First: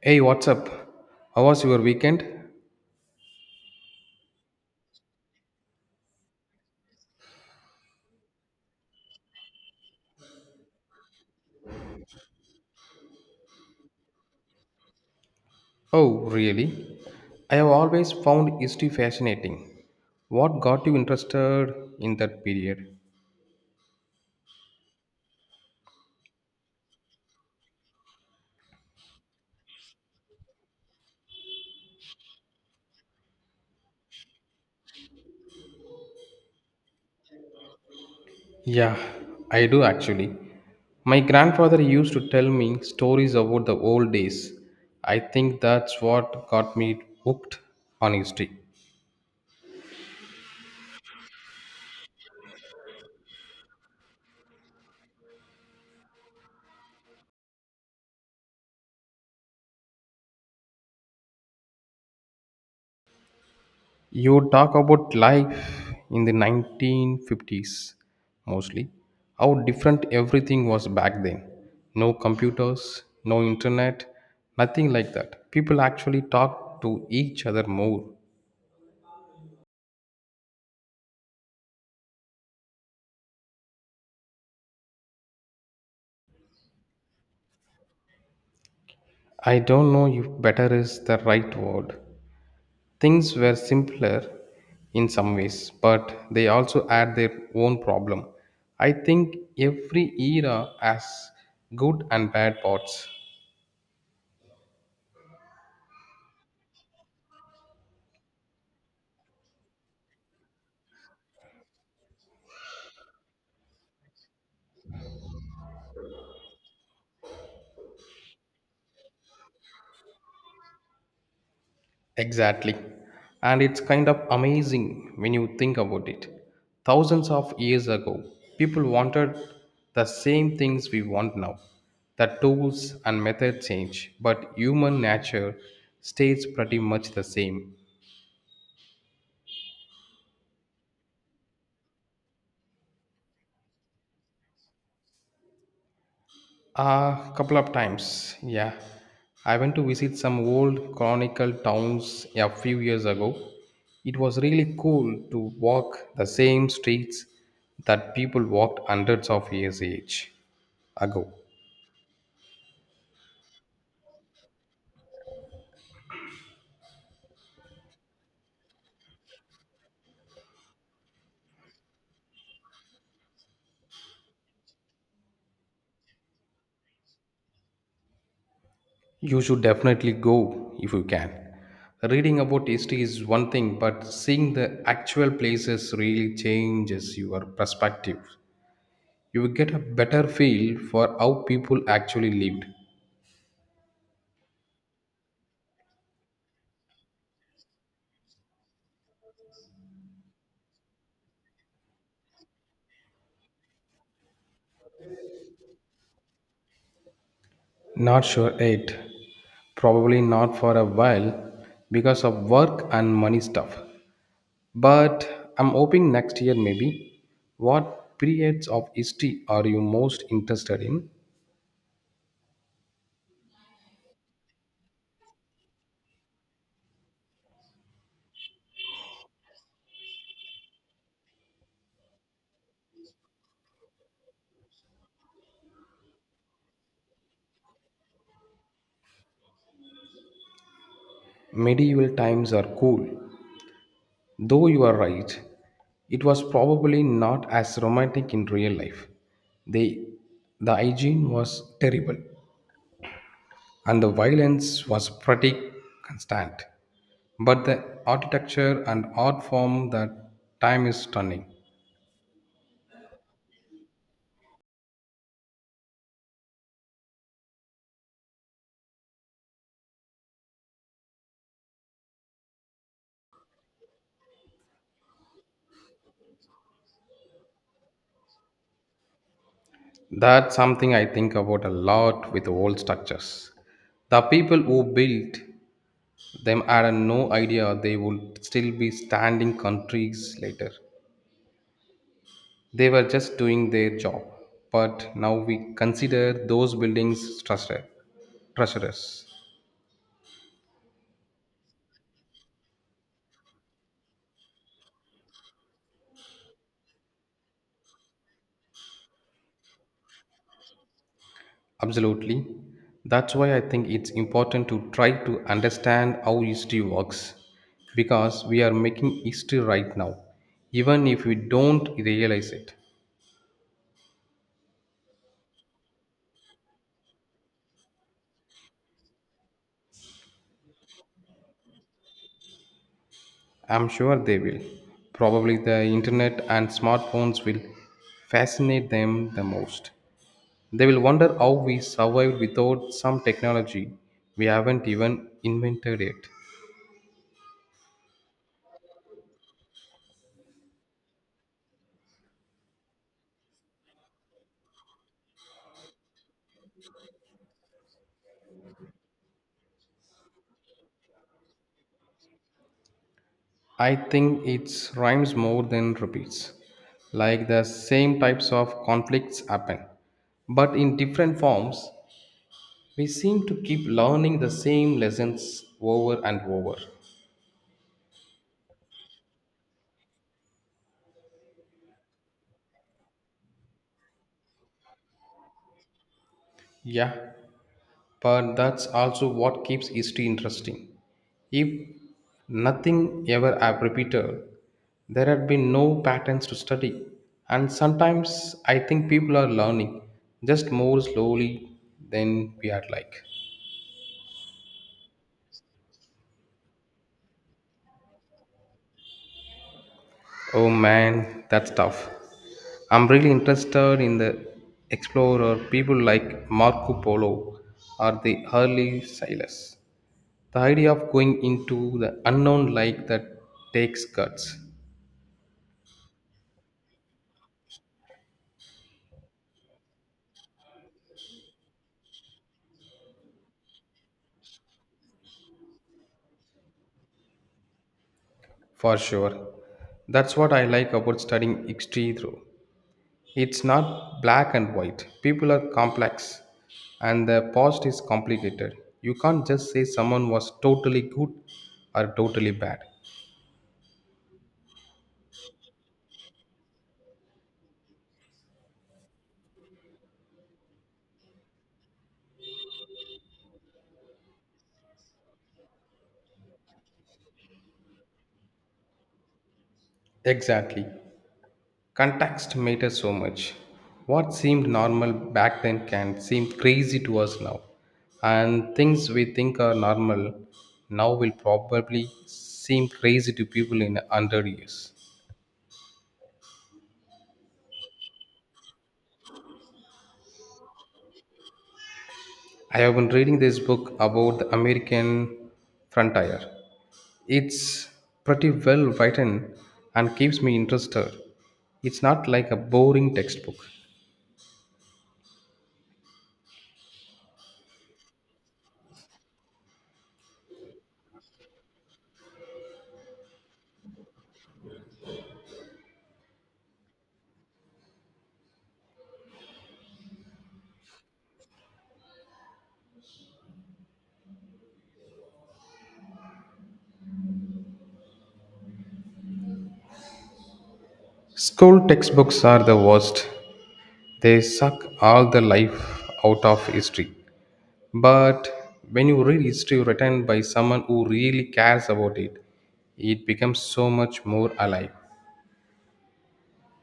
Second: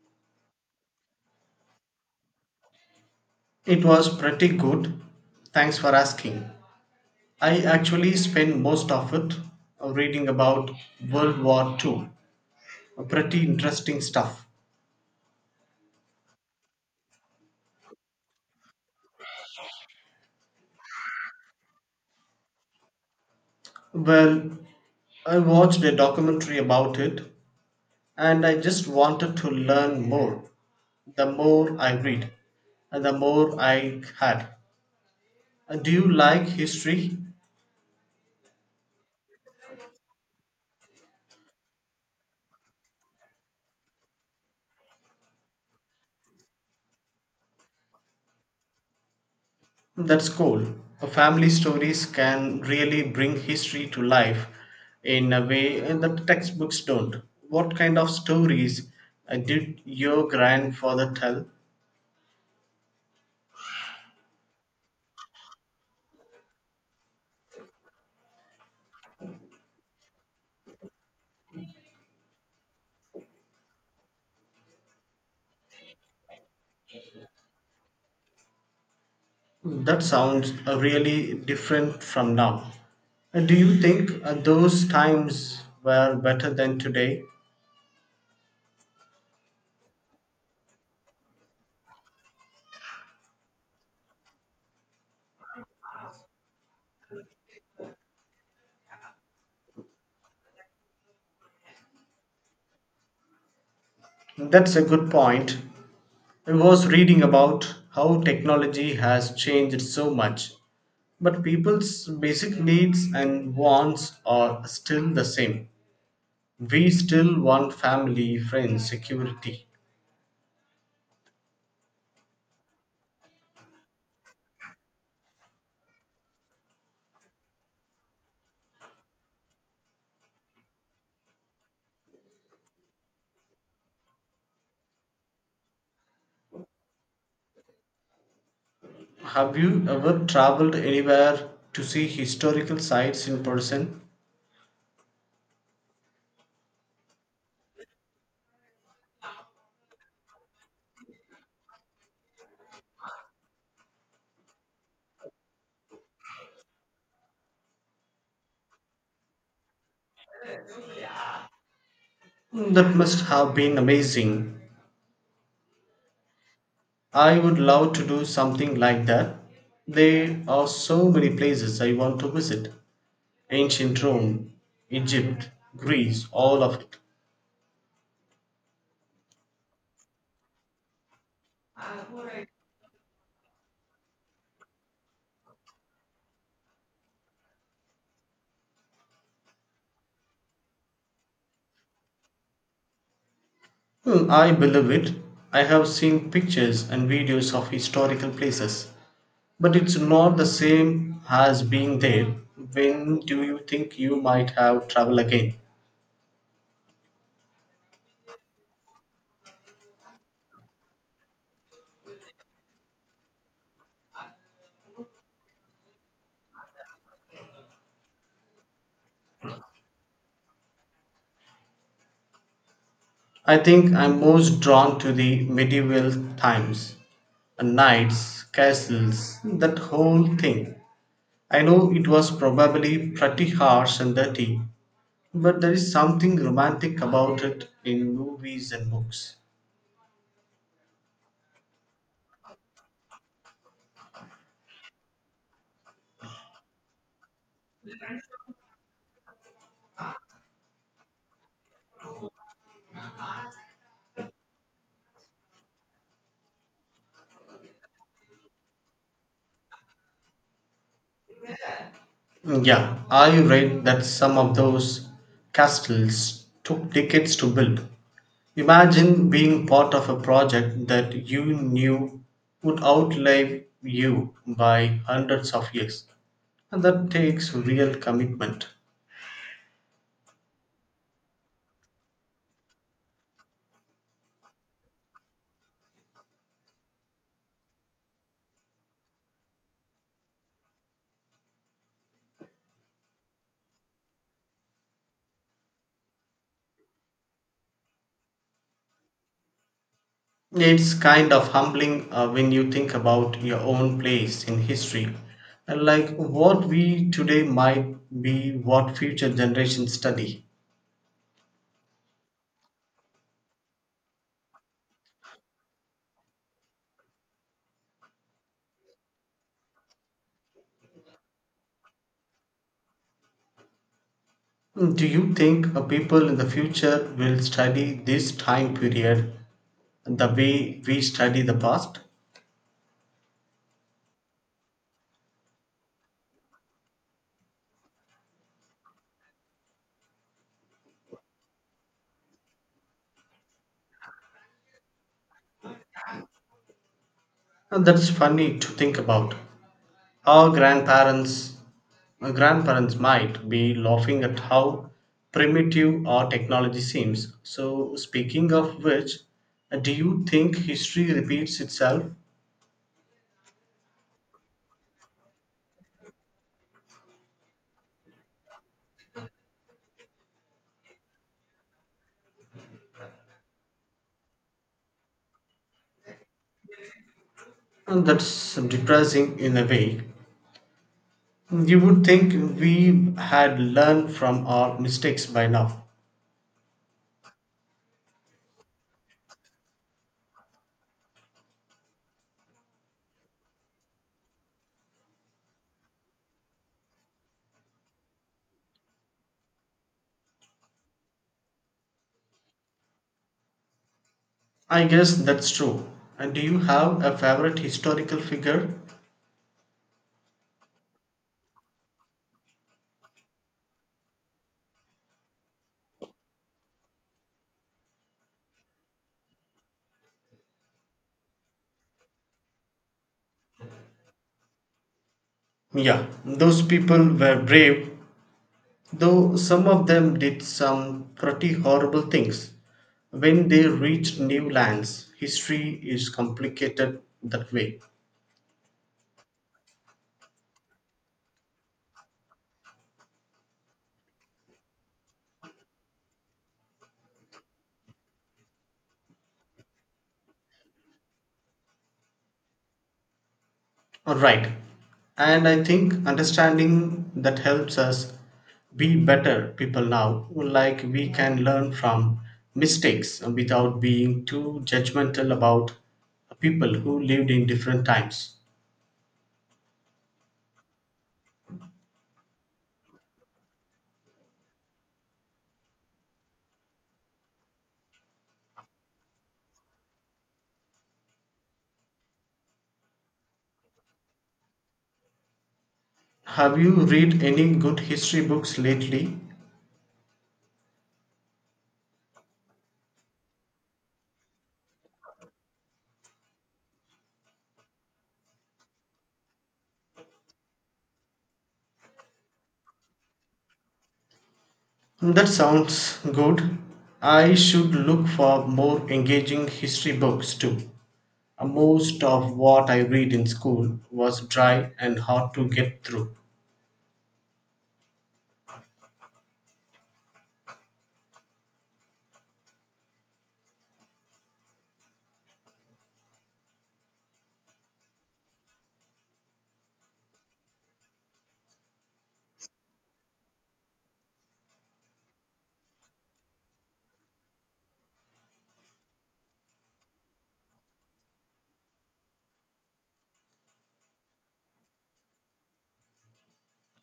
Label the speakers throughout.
Speaker 1: Hey, what's up? How was your weekend?
Speaker 2: It was pretty good. Thanks for asking. I actually spent most of it reading about World War II. Pretty interesting stuff.
Speaker 1: Oh, really? I have always found history fascinating. What got you interested in that period?
Speaker 2: Well, I watched a documentary about it and I just wanted to learn more. The more I read, the more I had. Do you like history?
Speaker 1: Yeah, I do actually. My grandfather used to tell me stories about the old days. I think that's what got me hooked on history.
Speaker 2: That's cool. Family stories can really bring history to life in a way that textbooks don't. What kind of stories did your grandfather tell?
Speaker 1: You talk about life in the 1950s mostly, how different everything was back then. No computers, no internet, nothing like that. People actually talked to each other more.
Speaker 2: That sounds really different from now. Do you think those times were better than today?
Speaker 1: I don't know if better is the right word. Things were simpler in some ways, but they also had their own problem. I think every era has good and bad parts.
Speaker 2: That's a good point. I was reading about how technology has changed so much. But people's basic needs and wants are still the same. We still want family, friends, security.
Speaker 1: Exactly. And it's kind of amazing when you think about it. Thousands of years ago, people wanted the same things we want now. The tools and method change, but human nature stays pretty much the same.
Speaker 2: Have you ever traveled anywhere to see historical sites in person?
Speaker 1: A couple of times, yeah. I went to visit some old chronicle towns a few years ago. It was really cool to walk the same streets that people walked hundreds of years age ago.
Speaker 2: Hmm, that must have been amazing. I would love to do something like that. There are so many places I want to visit: ancient Rome, Egypt, Greece, all of it.
Speaker 1: You should definitely go if you can. Reading about history is one thing, but seeing the actual places really changes your perspective. You will get a better feel for how people actually lived.
Speaker 2: Hmm, I believe it. I have seen pictures and videos of historical places, but it's not the same as being there. When do you think you might have travel again?
Speaker 1: Not sure Eight, probably not for a while because of work and money stuff. But I'm hoping next year maybe. What periods of history are you most interested in?
Speaker 2: I think I'm most drawn to the medieval times, and knights, castles, that whole thing. I know it was probably pretty harsh and dirty, but there is something romantic about it in movies and books.
Speaker 1: Medieval times are cool. Though you are right, it was probably not as romantic in real life. They, the hygiene was terrible, and the violence was pretty constant. But the architecture and art form that time is stunning.
Speaker 2: Yeah, are you right that some of those castles took decades to build? Imagine being part of a project that you knew would outlive you by hundreds of years. And that takes real commitment.
Speaker 1: That's something I think about a lot with old structures. The people who built them had no idea they would still be standing countries later. They were just doing their job. But now we consider those buildings treasure, treasures.
Speaker 2: It's kind of humbling when you think about your own place in history. And like what we today might be what future generations study.
Speaker 1: Absolutely. That's why I think it's important to try to understand how history works, because we are making history right now, even if we don't realize it.
Speaker 2: Mm, do you think people in the future will study this time period the way we study the past?
Speaker 1: I'm sure they will. Probably the internet and smartphones will fascinate them the most. They will wonder how we survived without some technology we haven't even invented yet.
Speaker 2: And that's funny to think about. Our grandparents might be laughing at how primitive our technology seems. So, speaking of which, do you think history repeats itself?
Speaker 1: I think it rhymes more than repeats. Like the same types of conflicts happen, but in different forms, we seem to keep learning the same lessons over and over.
Speaker 2: And that's depressing in a way. You would think we had learned from our mistakes by now.
Speaker 1: Yeah, but that's also what keeps history interesting. If nothing ever have repeated, there had been no patterns to study. And sometimes I think people are learning just more slowly than we are like.
Speaker 2: I guess that's true. And do you have a favorite historical figure?
Speaker 1: Oh man, that's tough. I'm really interested in the explorer people like Marco Polo or the early sailors. The idea of going into the unknown like that takes guts,
Speaker 2: Yeah, those people were brave, though some of them did some pretty horrible things. When they reached new lands, history is complicated that way.
Speaker 1: for sure. That's what I like about studying history through. It's not black and white. People are complex and the past is complicated. You can't just say someone was totally good or totally bad.
Speaker 2: Right. And I think understanding that helps us be better people now. Like we can learn from mistakes without being too judgmental about people who lived in different times.
Speaker 1: Exactly. Context matters so much. What seemed normal back then can seem crazy to us now. And things we think are normal now will probably seem crazy to people in 100 years.
Speaker 2: Have you read any good history books lately?
Speaker 1: I have been reading this book about the American frontier. It's pretty well written and keeps me interested. It's not like a boring textbook.
Speaker 2: That sounds good. I should look for more engaging history books too. Most of what I read in school was dry and hard to get through.
Speaker 1: School textbooks are the worst. They suck all the life out of history. But when you read history written by someone who really cares about it, it becomes so much more alive.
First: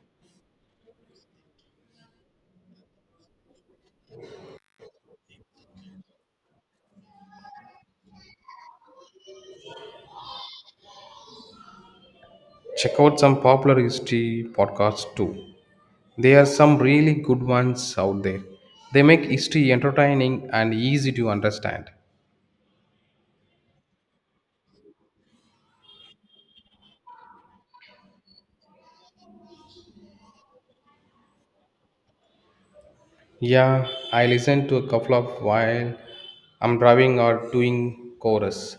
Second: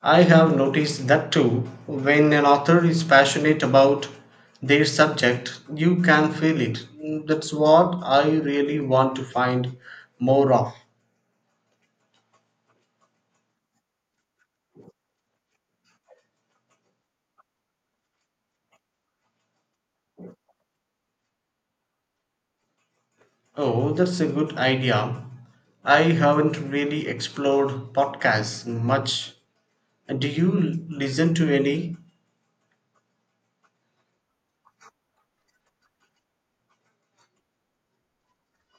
Speaker 2: I have noticed that too. When an author is passionate about their subject, you can feel it. That's what I really want to find more of.
Speaker 1: Check out some popular history podcasts too. There are some really good ones out there. They make history entertaining and easy to understand.
Speaker 2: Oh, that's a good idea. I haven't really explored podcasts much. Do you listen to any?
Speaker 1: Yeah, I listen to a couple of while I'm driving or doing chorus.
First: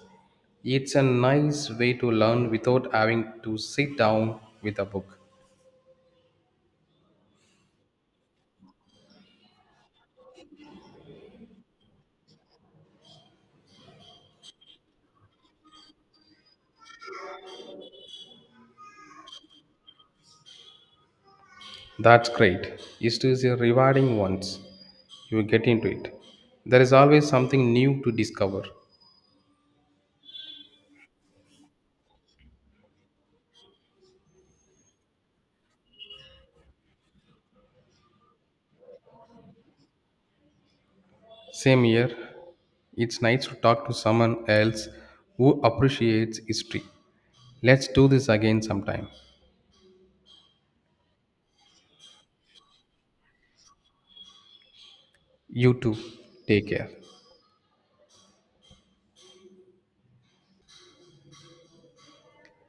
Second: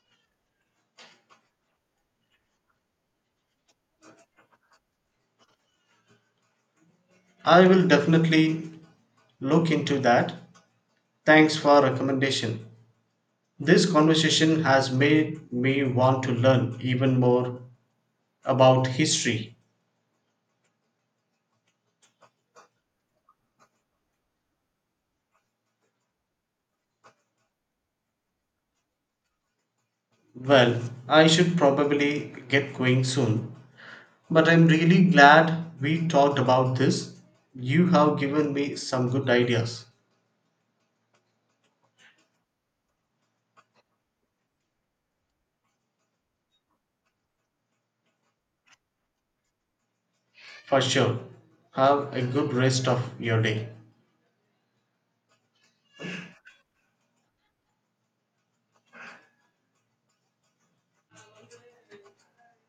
Speaker 1: It's a nice way to learn without having to sit down with a book.
Speaker 2: I will definitely look into that. Thanks for recommendation. This conversation has made me want to learn even more about history.
Speaker 1: That's great. It is a rewarding once you get into it. There is always something new to discover.
Speaker 2: Well, I should probably get going soon, but I'm really glad we talked about this. You have given me some good ideas.
Speaker 1: Same here. It's nice to talk to someone else who appreciates history. Let's do this again sometime.
Speaker 2: For sure. Have a good rest of your day.
Speaker 1: You too. Take care.